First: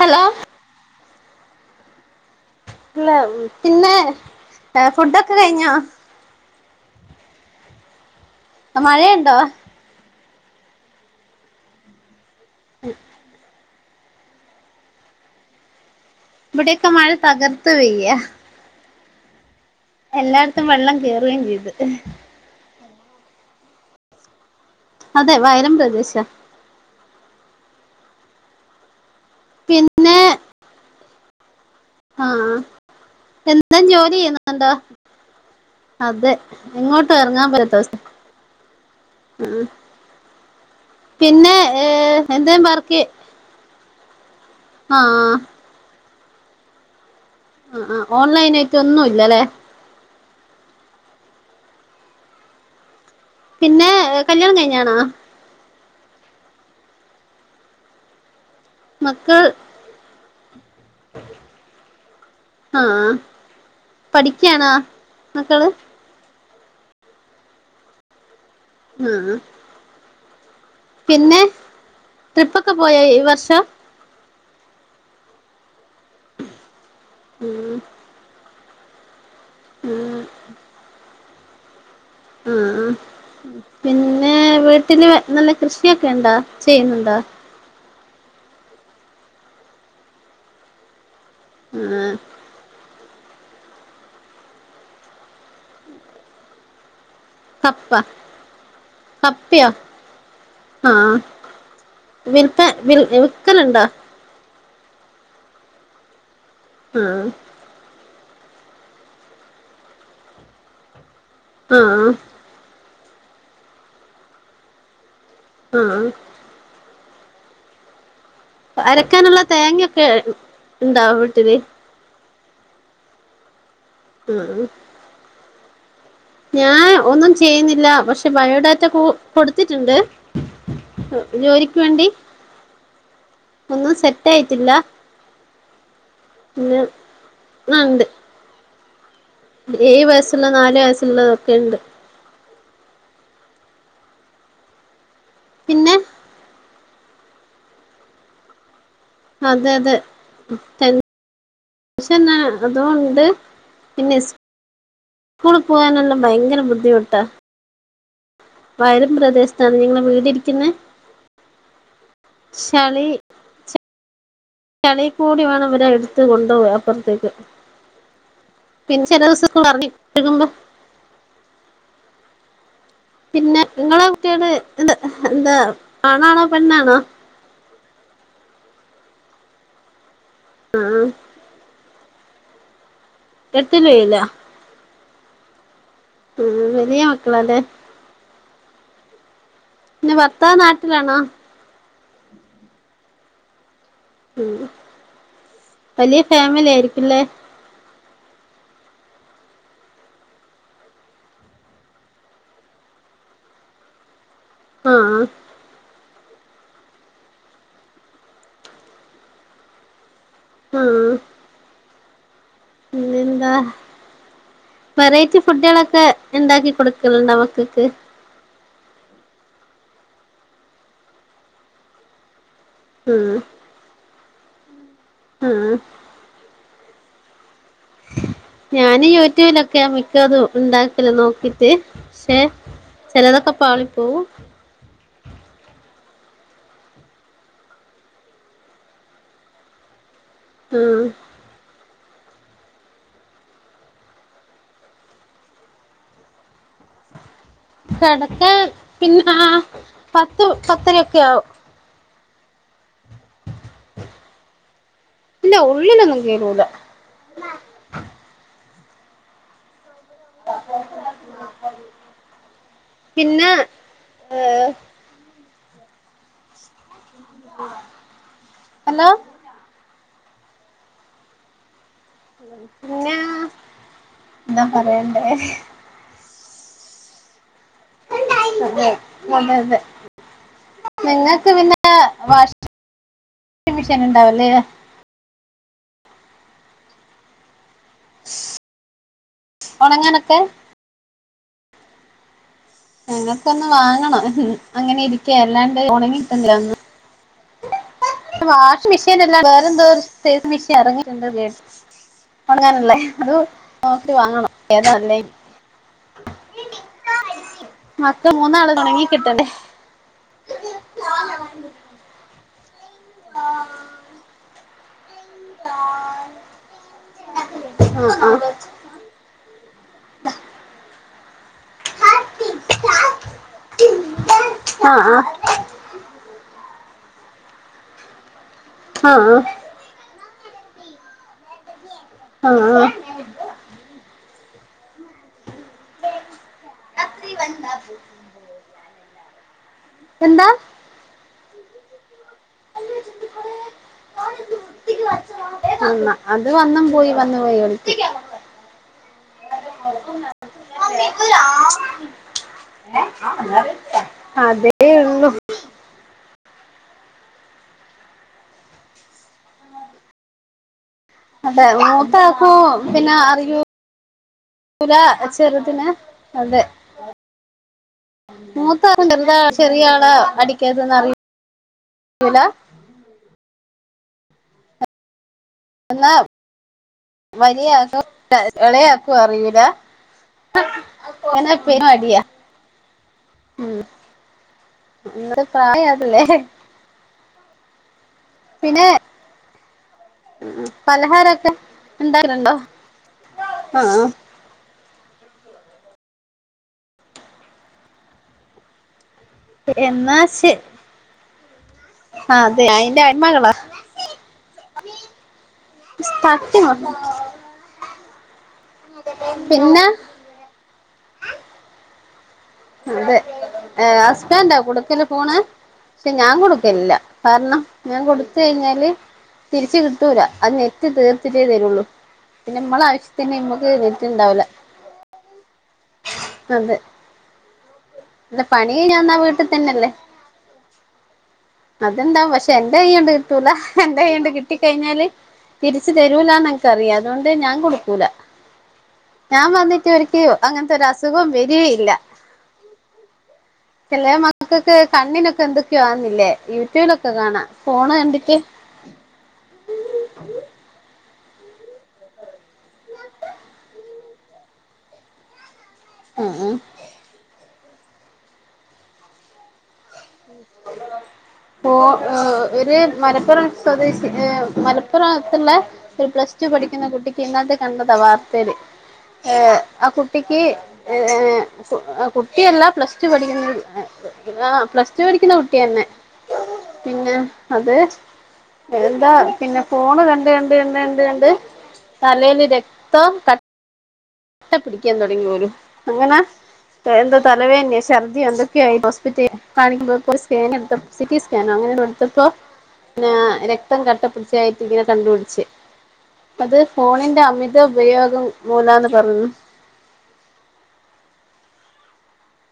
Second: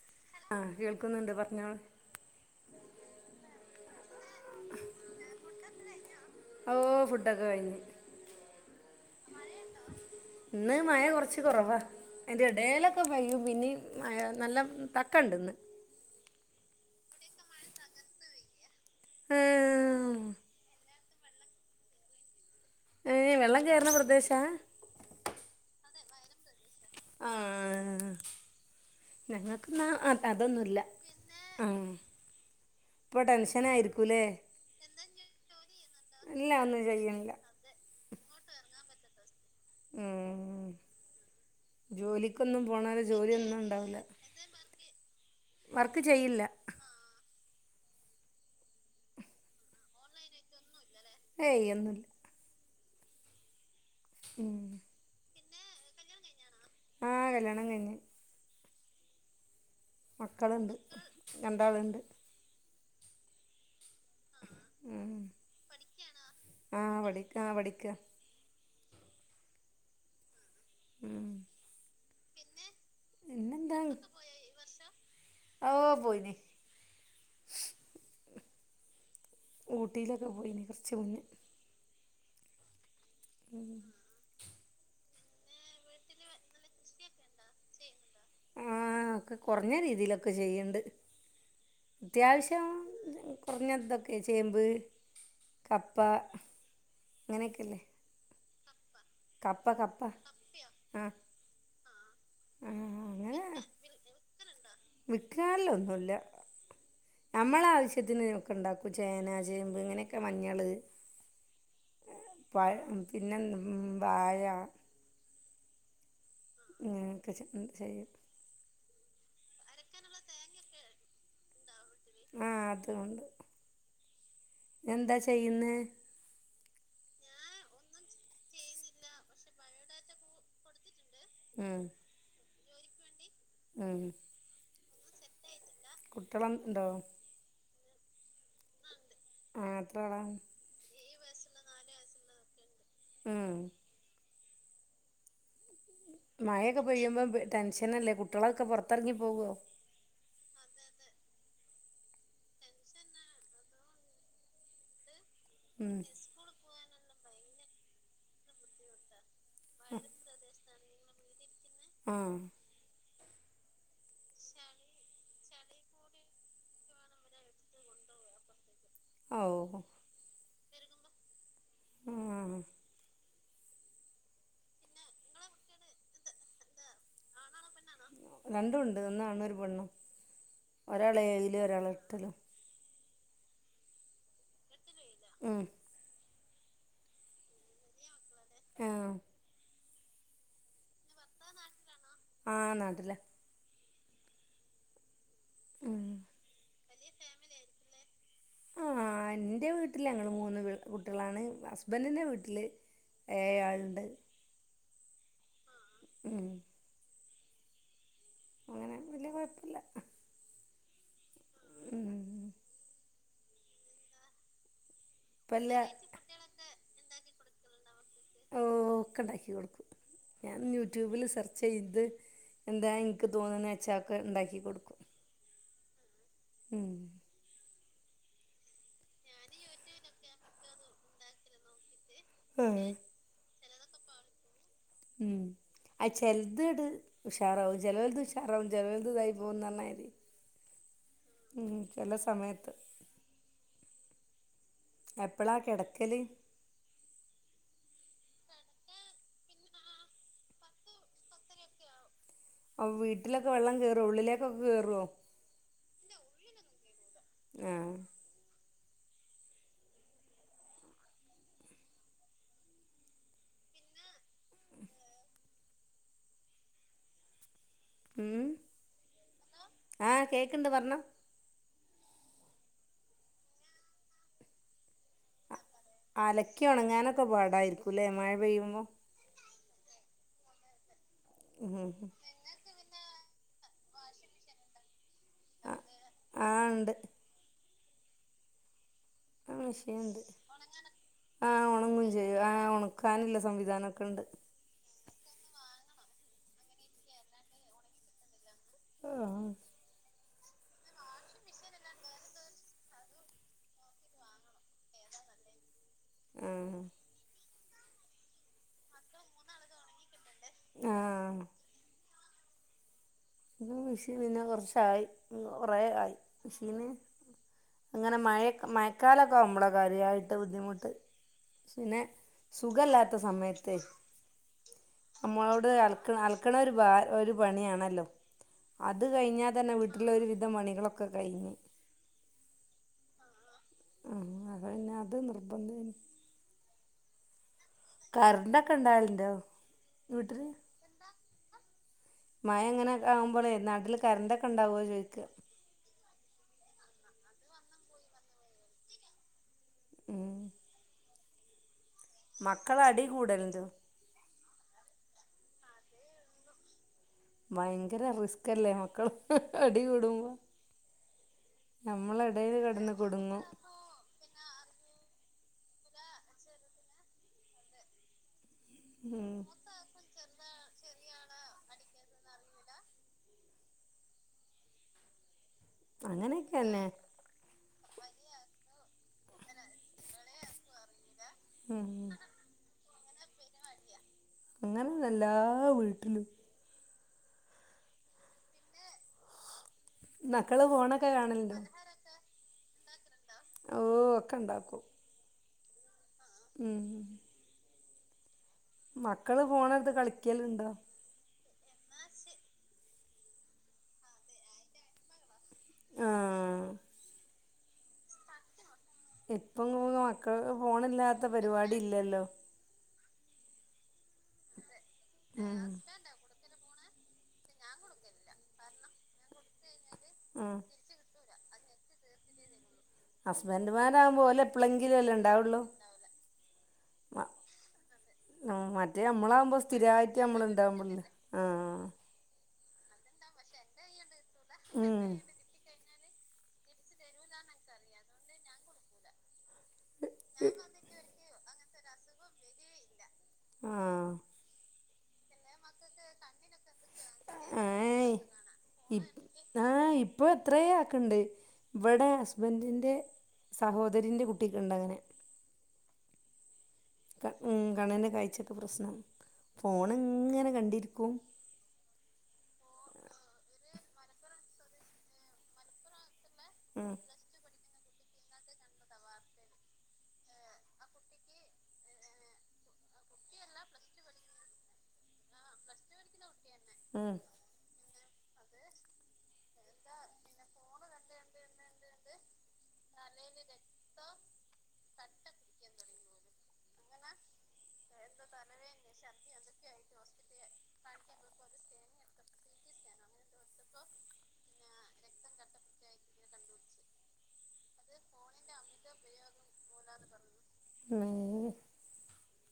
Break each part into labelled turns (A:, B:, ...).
A: Hello
B: ആഹ കേൾക്കുന്നുണ്ട് പറഞ്ഞോള്
A: ഇല്ല പിന്നെ ഫുഡൊക്കെ കഴിഞ്ഞോ
B: ഓ ഫുഡൊക്കെ കഴിഞ്ഞു
A: മഴയുണ്ടോ
B: ഇന്ന് മഴ കുറച്ച് കുറവാ അതിന്റെ ഇടയിലൊക്കെ പയ്യും പിന്നെ നല്ല തക്ക ഉണ്ട ഇന്ന്
A: ഇവിടെയൊക്കെ മഴ തകർത്ത് പെയ്യ
B: ആഹ
A: എല്ലായിടത്തും വെള്ളം കേറെയ്ം ചെയ്തു
B: ഏ വെള്ളം കേറുന്ന പ്രദേശാ
A: അതെ വയലം പ്രദേശ
B: ആഹ ഞങ്ങക്ക്ന്ന അതൊന്നുല്ല ആഹ്
A: ആഹ
B: ഇപ്പൊ
A: എന്താ [unintelligible]
B: ടെൻഷനായിരിക്കൂല്ലേ
A: ജോലിയ്യു [unintelligible] ന്നുണ്ടോ അതെ
B: ഇല്ല ഒന്നും
A: എങ്ങോട്ട്
B: ചെയ്യണില്ല
A: എറങ്ങാൻ പറ്റാസ് ഉ
B: ഉം
A: പിന്നെ ഏ എന്തെ
B: ജോലിക്കൊന്നും
A: വർക്ക്
B: പോണോരെ ജോലിയൊന്നും ഉണ്ടാവൂല്ല
A: ആഹ
B: ത് ചെയ്യില്ല
A: ആ ആ ഓൺലൈൻ ആയിട്ട് ഒന്നുല്ല ലെ
B: ഏയ് ഒന്നുല
A: പിന്നെ കല്യാണം
B: ഉം
A: കഴിഞ്ഞാണാ
B: ആഹ കല്യാണം കൈഞ്ഞു
A: മക്കൾ
B: മക്കള്ണ്ട് രണ്ടാള്ണ്ട്
A: ആഹ പഠിക്യാണോ മക്കള്
B: ആഹ പഠിക്കാ പഠിക്ക
A: ഉം
B: ഉം.
A: പിന്നെ ട്രിപ്പൊക്കെ പോയോ ഈ വർഷം
B: പിന്നെന്താണ് ഓ പോയിന്
A: ഉം ഉം
B: ഊട്ടീലൊക്കെ പോയിനി കുറച്ച് മുന്നേ
A: ആ പിന്നെ വി പിന്നെ നല്ല കൃഷിയൊക്കെ ണ്ടോ ചെയ്യുന്നുണ്ടോ
B: ആ ഒക്കെ കുറഞ്ഞ രീതിലൊക്കെ ചെയ്യ്ണ്ട്
A: ആഹ്
B: അത്വാശ്യം പിന്നെതൊക്കെ ചേമ്പ് കപ്പ അങ്ങനെക്കെല്ലേ
A: കപ്പ
B: കപ്പ
A: കപ്പയോ
B: കപ്പ ആ
A: വിൽപ്പ് വിൽ വിക്കലുണ്ടാ
B: വിക്കാറിലൊന്നുല്ല
A: ആഹ്
B: നമ്മള ആവശ്യത്തിന് ക്കെണ്ടാക്കും ചേന ചേമ്പ് ഇങ്ങനെക്കെ മഞ്ഞള്
A: ആ
B: പിന്നെ എം വാഴ
A: ആ
B: ഇങ്ങക്കെ ചെ എ ചെയ്യും
A: അരക്കാനുള്ള തേങ്ങൊക്കെ ഇണ്ടാ വീട്ടില്
B: ആ അതൊണ്ട്
A: ആഹ്
B: എന്താ ചെയ്യുന്നെ
A: ഞാൻ ഒന്നും ചെയ്യുന്നില്ല പക്ഷെ ബയോഡാറ്റ കൊടുത്തിട്ടുണ്ട് ജോലിക്ക്
B: ഉം
A: വേണ്ടി ഒന്നു സെറ്റായിട്ടില്ല
B: കുട്ടളം ണ്ടോ
A: നണ്ട്
B: ആ എത്ര
A: ഏഴ്
B: ആളാ
A: വയസ്സുള്ള നാല് വയസ്സുള്ളതൊക്കെ ണ്ട്
B: ഉം
A: പിന്നെ
B: മഴയൊക്കെ പെയ്യുമ്പോ ടെൻഷനല്ലേ കുട്ട്യളൊക്കെ പുറ
A: അതെ അതെ ത പക്ഷെ ന്നാ അതോണ്ട് പിന്നെ സ് സ്കൂള്
B: ഉം
A: പോവാനെല്ലാം ഭയങ്കര ബുദ്ധിമുട്ടാ വയലും പ്രദേശത്താ നിങ്ങളെ വീട് ഇരിക്കുന്നെ
B: ആ
A: ശളി കളി കൂടി വേണംവരാ എടുത്ത് കൊണ്ടു പോകാൻ അപ്പുറത്തേക്ക് പിന്നെ ചില ദിവസം
B: ഓ
A: [unintelligible]
B: ആ
A: പിന്നെ നിങ്ങളെ കുട്ടികള് എന്താ എന്താ ആണാണോ പെണ്ണാണോ
B: രണ്ടും ഉണ്ട് ഒന്നാണ് ഒരു പെണ്ണും ഒരാൾ ഏഴിലും ഒരാൾ എട്ടിലും
A: [unintelligible]
B: ഉം
A: ഉ വലിയ മക്കളല്ലേ
B: ആ
A: പിന്നെ ഭർത്താവ് നാട്ടിലാണോ
B: ആ നാട്ടിലാ
A: ഉ
B: ഉം
A: വലിയ ഫാമിലി ആയിരിക്കല്ലേ
B: ആ എന്റെ വീട്ടിൽ ഞങ്ങള് മൂന്ന് കുട്ടികളാണ് ഹസ്ബൻറ്റിന്റെ വീട്ടില് ഏഴ് ആളുണ്ട്
A: ആ
B: ഉം അങ്ങനെ വല്യ കൊഴപ്പല്ല
A: ആ എന്താ വെറൈറ്റി
B: ഇപ്പല്ല
A: ഫുഡുകളൊക്കെ
B: കുട്ടികളൊക്കെ
A: ഉണ്ടാക്കി കൊടുക്കലുണ്ട മക്കക്ക്
B: ഓ ഒക്കെ ഉണ്ടാക്കി കൊടുക്കും ഞാൻ യൂട്യൂബിൽ സെർച്ച് ചെയ്ത് എന്താ എനിക്ക്
A: ഉം
B: തോന്നുന്നത് വെച്ചാക്കെ ഉണ്ടാക്കി കൊടുക്കും
A: ആ
B: ഉം
A: ഞാൻ യൂട്യൂബിലൊക്കെയ മിക്കതും ഉണ്ടാക്കല് നോക്കിട്ട് പക്ഷേ
B: ആഹ്
A: ചിലതൊക്കെ പാളി പോവും
B: ഉം ആ ചെലത് ഉഷാറാവും ചേലോരത് ഉഷാറാവും ചേലോരത് ഇതായി പോവുന്ന് പറഞ്ഞ മാതിരി
A: ആ
B: ചില സമയത്ത് എപ്പളാ കിടക്കല്
A: [unintelligible] കിടക്ക പിന്നെ ആ പത്തു പത്തരൊക്കെ ആവും
B: അ വീട്ടിലൊക്കെ വെള്ളം കേറുവോ ഉള്ളിലേക്കൊക്കെ കേറുവോ
A: ഇല്ല ഉള്ളിലൊന്നും കേറൂല
B: ആഹ്
A: [unintelligible] പിന്നെ ഏ
B: ഉം
A: ഹലോ
B: ആ കേക്കണ്ട് പറഞ്ഞോ
A: പിന്നെ എന്താ പറയണ്ടേ
B: അ അലക്കി ഉണങ്ങാനൊക്കെ പാടായിരിക്കൂല്ലേ മഴ പെയ്യുമ്പോ
A: അതെ അതെ നിങ്ങൾക്ക് പിന്നെ
B: ഉം
A: വാഷിങ് വാഷിംഗ് മിഷീൻ ഉണ്ടാവല്ലേ
B: ആ ആ ഉണ്ട്
A: ഉണങ്ങാനൊക്കെ
B: ആ ഉണങ്ങും ചെയ്യും ആ ഒണക്കാനുള്ള
A: ഞങ്ങക്ക്‌ ഒന്ന്
B: സംവിധാനൊക്കെ
A: വാങ്ങണം
B: ഇണ്ട്
A: അങ്ങനെ ഇരിക്ക അല്ലാണ്ട് ഉണങ്ങി കിട്ടുന്നില്ല ഒന്ന് വാഷിങ് മെഷീൻ അല്ല
B: ആഹ്
A: വേറെന്തോ [unintelligible] മെഷീൻ ഇറങ്ങിട്ട്ണ്ട് കേട്ട് ഉണങ്ങാനുള്ള അത് നോക്കി വാങ്ങണം ഏതാ നല്ലേ
B: ആഹ്
A: മൊത്തം മൂന്നാളത് ഉണങ്ങി കിട്ടണ്ടെ
B: ആ ഇ മഷീന്ന് കൊറച്ചായി കൊറ ആയി മഷീന്
A: ആ ആ
B: അങ്ങനെ മഴ മഴക്കാലൊക്കെ ആവുമ്പോള കാര്യമായിട്ട് ബുദ്ധിമുട്ട് പിന്നെ സുഖല്ലാത്ത സമയത്ത്
A: ആ
B: നമ്മളോട് അൽക്ക അൽക്കണ ഒരു ഭാര ഒരു പണിയാണല്ലോ അത്
A: ആ
B: കഴിഞ്ഞാൽ തന്നെ വീട്ടിലൊരു വി വിധം പണികളൊക്കെ കഴിഞ്ഞ്
A: ആ ആഹ്
B: ഉം അത് പിന്നെ അത് നിർബന്ധെനി
A: രാത്രി വണ്ടാ
B: കറണ്ടൊക്കെ ഇണ്ടാവലിണ്ടോ
A: എന്താ
B: മഴ അങ്ങനെ ആകുമ്പോളേ നാട്ടില് കരണ്ടൊക്കെ ഉണ്ടാവുവോ ചോദിക്കാ
A: എന്നാ അത് വന്നും പോയി വന്നും പോയി കളിക്കും ഒരു ആ ച്ച്
B: മക്കളടി കൂടല്ണ്ട്
A: അതെ ഉള്ളൂ
B: ഭയങ്കര റിസ്ക് അല്ലേ മക്കള് അടികൂടുമ്പോ
A: അതെ മൂത്താക്കൂ
B: കിടന്ന്
A: പിന്നെ
B: കുടുങ്ങും
A: അറിയൂ [unintelligible] ലാ വെച്ച് ചെറുതിന് അതെ
B: ഉം
A: മൂത്താളുണ്ടല്ലേ ചെറിയ ആള് അടി ക്കാത്തത് അറിയും ലാ എന്ന് [unintelligible]
B: അങ്ങനെയൊക്കെ തന്നെ
A: വലിയ [inaudible] എളയാക്കും അറിയൂല എന്നാ പിനം
B: ഉം
A: അടിയ ഉം
B: അങ്ങനാണ് എല്ലാ വീട്ടിലും
A: പിന്നേ ഉ
B: മക്കള് ഫോണൊക്കെ
A: പലഹാരൊക്കെ
B: കാണലുണ്ടോ
A: ഉണ്ടാ [inaudible] ണ്ടോ
B: ഓ ഒക്കെ ഉണ്ടാക്കും ഉം മക്
A: എന്നാ ശെ അതെ അയിന്റെ അ ഉമ്മകളാ സ്തക്കി
B: ആഹ്
A: നോക്കും
B: ഇപ്പൊ മൂന്ന് മക്കൾ ഓ ഫോണില്ലാത്ത പരിപാടി ഇല്ലല്ലോ
A: അതെ ഏ ഹസ്ബന്റാ കൊടുക്കല് ഫോണ്
B: ഉം
A: പക്ഷെ ഞാൻ കൊടു ക്കില്ല കാരണം ഞാൻ കൊടുത്ത് കഴിഞ്ഞാല് തിരിച്ച് കിട്ടൂല അത്
B: ഉം
A: ഞെറ്റ് തീർ ത്തിട്ടേ തരുള്ളൂ പി
B: ഹസ്ബൻഡുമാരാവുമ്പോ ഓല് എപ്പളെങ്കിലും അല്ലേ ഉണ്ടാവുള്ളു
A: അതെ അല്ല
B: ആ
A: പണി കഴിഞ്ഞ്
B: മറ്റേ
A: വന്നാ വീട്ടിൽ
B: നമ്മളാവുമ്പോ
A: തന്നെയല്ലേ
B: സ്ഥിരായിട്ട് നമ്മള് ഇണ്ടാവുമ്പള്ള് ആഹ്
A: പ എന്റെ കൈ ഞാൻ പെരുത്തൂല എന്റെ കയ്യണ്ട് കിട്ടി കഴിഞ്ഞാല്
B: ഉം
A: തിരി ച്ച് തരൂലാന്ന് എനക്ക് അറിയാം അതുകൊണ്ട് ഞാൻ കൊടുക്കൂല ഞാൻ വന്നിട്ട് ഒരിക്ക അങ്ങനത്തെ ഒരു അസുഖം വരിക ഇല്ല ചെലേ
B: ആഹ്
A: മക്കക്കൊക്കെ കണ്ണിനൊക്കെ എന്തൊക്കെയാന്നില്ലേ ഈ
B: ഏയ് ഇ ആ ഇപ്പൊ എത്രയ ആക്കണ്ട് ഇവിടെ ഹസ്ബന്റിന്റെ സഹോദരിന്റെ കുട്ടിക്കൊണ്ടങ്ങനെ
A: ഉം ഉം
B: ക ഉം കണ്ണിന്റെ കാഴ്ചയൊക്കെ പ്രശ്നം ഫോണ് ഇങ്ങനെ കണ്ടിരിക്കും
A: ഓ ഓ ഒരു മലപ്പുറം സ്വദേശി ഏ മലപ്പുറാത്തുള്ള ഒരു പ്ലസ് ച്ചു പഠിക്കുന്ന
B: ഉം
A: കുട്ടിക്ക് ഇന്നാത്തെ കണ്ടതാ വാർത്തയില് ഏ ആ കുട്ടിക്ക് ഏ കു കുട്ടിയല്ല പ്ലസ് ടു പഠിക്കുന്ന [unintelligible] വ് വിറാ പ്ലസ് ടു പഠിക്കുന്ന കുട്ടിയന്നെ
B: ഉം
A: പിന്നെ അത് എന്താ പിന്നെ ഫോണ് കണ്ട് കണ്ട് കണ്ട് കണ്ട് കണ്ട് തലേല് രക്തം ക വട്ട പിടിക്കാൻ തുടങ്ങി പോലും അങ്ങനെ എന്താ തലവേന്നെയ ശർദി എന്ത്‌ [unintelligible] അങ്ങനെ എടുത്തപ്പോ പിന്ന രക്തം കട്ടപ്പിടിച്ചായിട്ട് ഇങ്ങനെ കണ്ടുപിടിച്ച് അത് ഫോണിന്റെ അമിത ഉപയോഗം മൂലാന്ന് പറഞ്ഞു
B: [unintelligible]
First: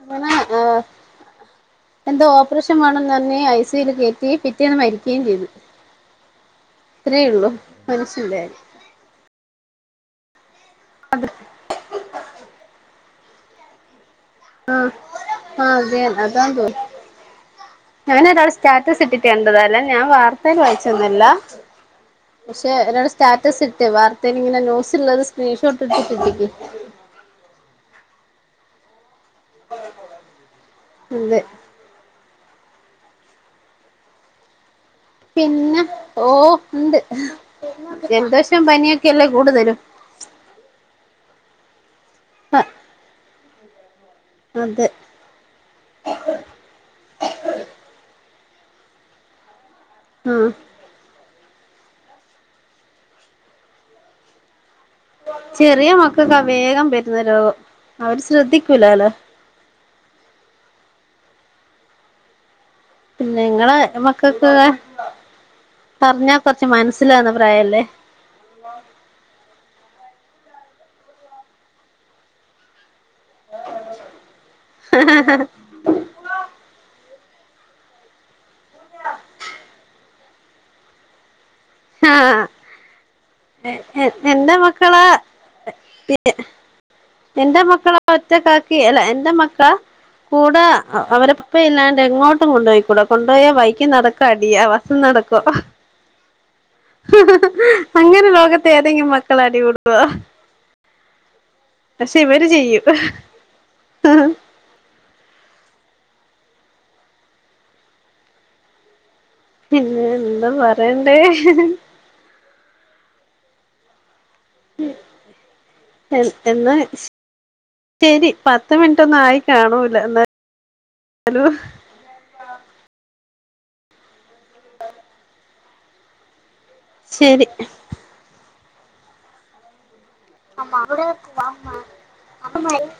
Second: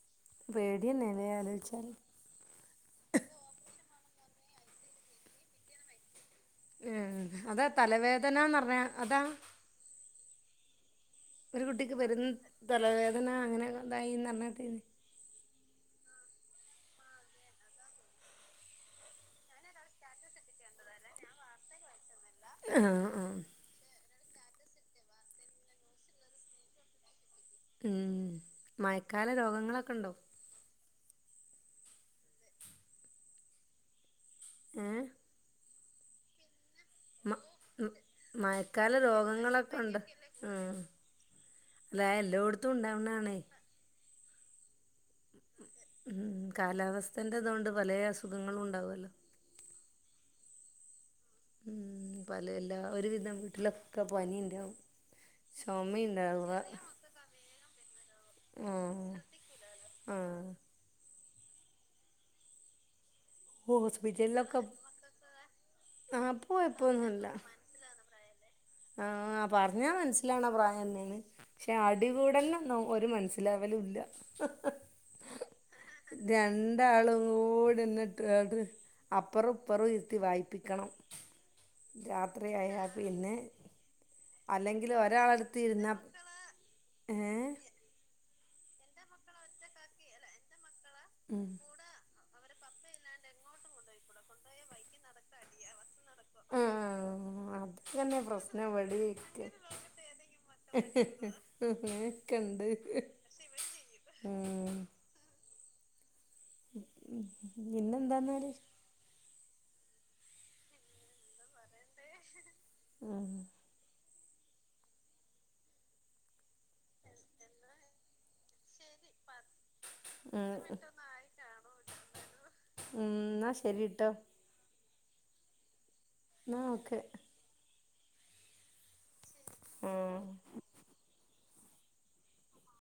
A: അങ്ങനെ ഏ
B: പേടിയന്നെല്ലേ ആലോചിച്ചാല്
A: എന്തോ ഓപ്പറേഷൻ വേണെന്ന് പറഞ് ഐ സി യു ല് കേറ്റി തീ പിറ്റേന്ന് മരിക്കയും ചെയ്ത്
B: ഉം അതാ
A: കാര്യം
B: തലവേദനാന്ന്റിഞ്ഞ അതാ ഒരു കുട്ടിക്ക് വരുന്ന തലവേദന അങ്ങനെണ്ടായി
A: ആഹ് ആഹ് അതേന്ന് [unintelligible] ഞാനതൊരാൾ സ്റ്റാറ്റസ് ഇട്ടിട്ട് കണ്ടതാ അല്ലാതെ ഞാൻ വാർത്തേല് വായിച്ചൊന്നല്ല പക്ഷെ ഒരാൾ
B: ആഹ് ആഹ്
A: സ്റ്റാറ്റസ് ഇട്ട് വാർ ഇങ്ങനെത്തേത് ന്യൂസിലുള്ളത് സ്ക്രീൻഷോട്ട് ഇട്ടിട്ട് ഇടില്ലേ
B: ഉം മയക്കാല രോഗങ്ങളൊക്കെ ണ്ടോ
A: ഇണ്ട്
B: ഏ
A: പിന്നെ ഓ ഉണ്ട്
B: മ മ
A: ജലദോഷം
B: മഴക്കാല
A: പനിയൊക്കെയല്ലേ
B: രോഗങ്ങളൊക്കെ
A: കൂടുതലും
B: ഇണ്ടോ ഉം ല്ലേ എല്ലോടുത്തും ഇണ്ടാവണതാണേ
A: അതെ
B: കാലാവസ്ഥന്റെ ഇതൊണ്ട് പലേ അസുഖങ്ങളും ഉണ്ടാവല്ലോ
A: ആഹ്
B: പലേല്ല ഒരുവിധം വീട്ടിലൊക്കെ പനി ഇണ്ടാവും
A: ചെറിയ മക്കൊക്കെ വേഗം വരുന്നേ രോഗം അവര് ശ്രദ്ധിക്കൂലാലോ
B: ആഹ്
A: പിന്നെ ങ്ങളെ
B: ഹോസ്പിറ്റലിലൊക്കെ
A: മക്കൾകൊക്കെ
B: ആ
A: പറഞ്ഞാ കുറച്ച് മനസ്സിലാന്ന പ്രായല്ലേ
B: ആഹ പറഞ്ഞാൽ മനസ്സിലാവ്ണ പ്രായന്നേ പക്ഷെ അടികൂടെലിൻ ഒന്നും ഒരു മനസിലാവലുല്ല ഹഹഹ രണ്ടാളും [unintelligible] അപ്പറം ഇപ്പറം ഇരുത്തി വായിപ്പിക്കണം
A: ആഹ്
B: രാത്രി ആയാൽ പിന്നെ
A: എന്റെ
B: അല്ലെങ്കിൽ
A: മക്കളാ
B: ഒരാളടുത്ത് ഇരുന്നാ ഏ
A: എന്റെ മക്കളാ ക്കാക്കി അല്ല എന്റെ മക്ക കൂടെ അവരപ്പ ഇല്ലാണ്ട് എങ്ങോട്ട് കൊണ്ടുപോയിക്കൂടാ കൊണ്ടുപോയ ബൈക്കിനടക്കം അടിയാ വയ്ക്ക്നടക്കം
B: ആ അതന്നെ
A: അങ്ങനെ
B: പ്രശ്നം
A: ലോകത്തെ ഏതെങ്കിലും മക്കള അടികൂടുവാ
B: [unintelligible] ക്കെണ്ട്
A: ചെയ്യും
B: ഉം പിന്നെ എന്താന്നാല്
A: പിന്ന എന്താ പറയണ്ടേ
B: [inaudible]
A: ഉം എ എന്നാ ശരി പത്ത് മിനിറ്റ് ഒന്ന് ആയി കാണോ
B: ഉം ഉം
A: [unintelligible]
B: ഉം ന്നാ ശരിട്ടോ ന്നാ ഓക്കെ
A: ശരി
B: ഉം
A: ആ അവിടെ [unintelligible]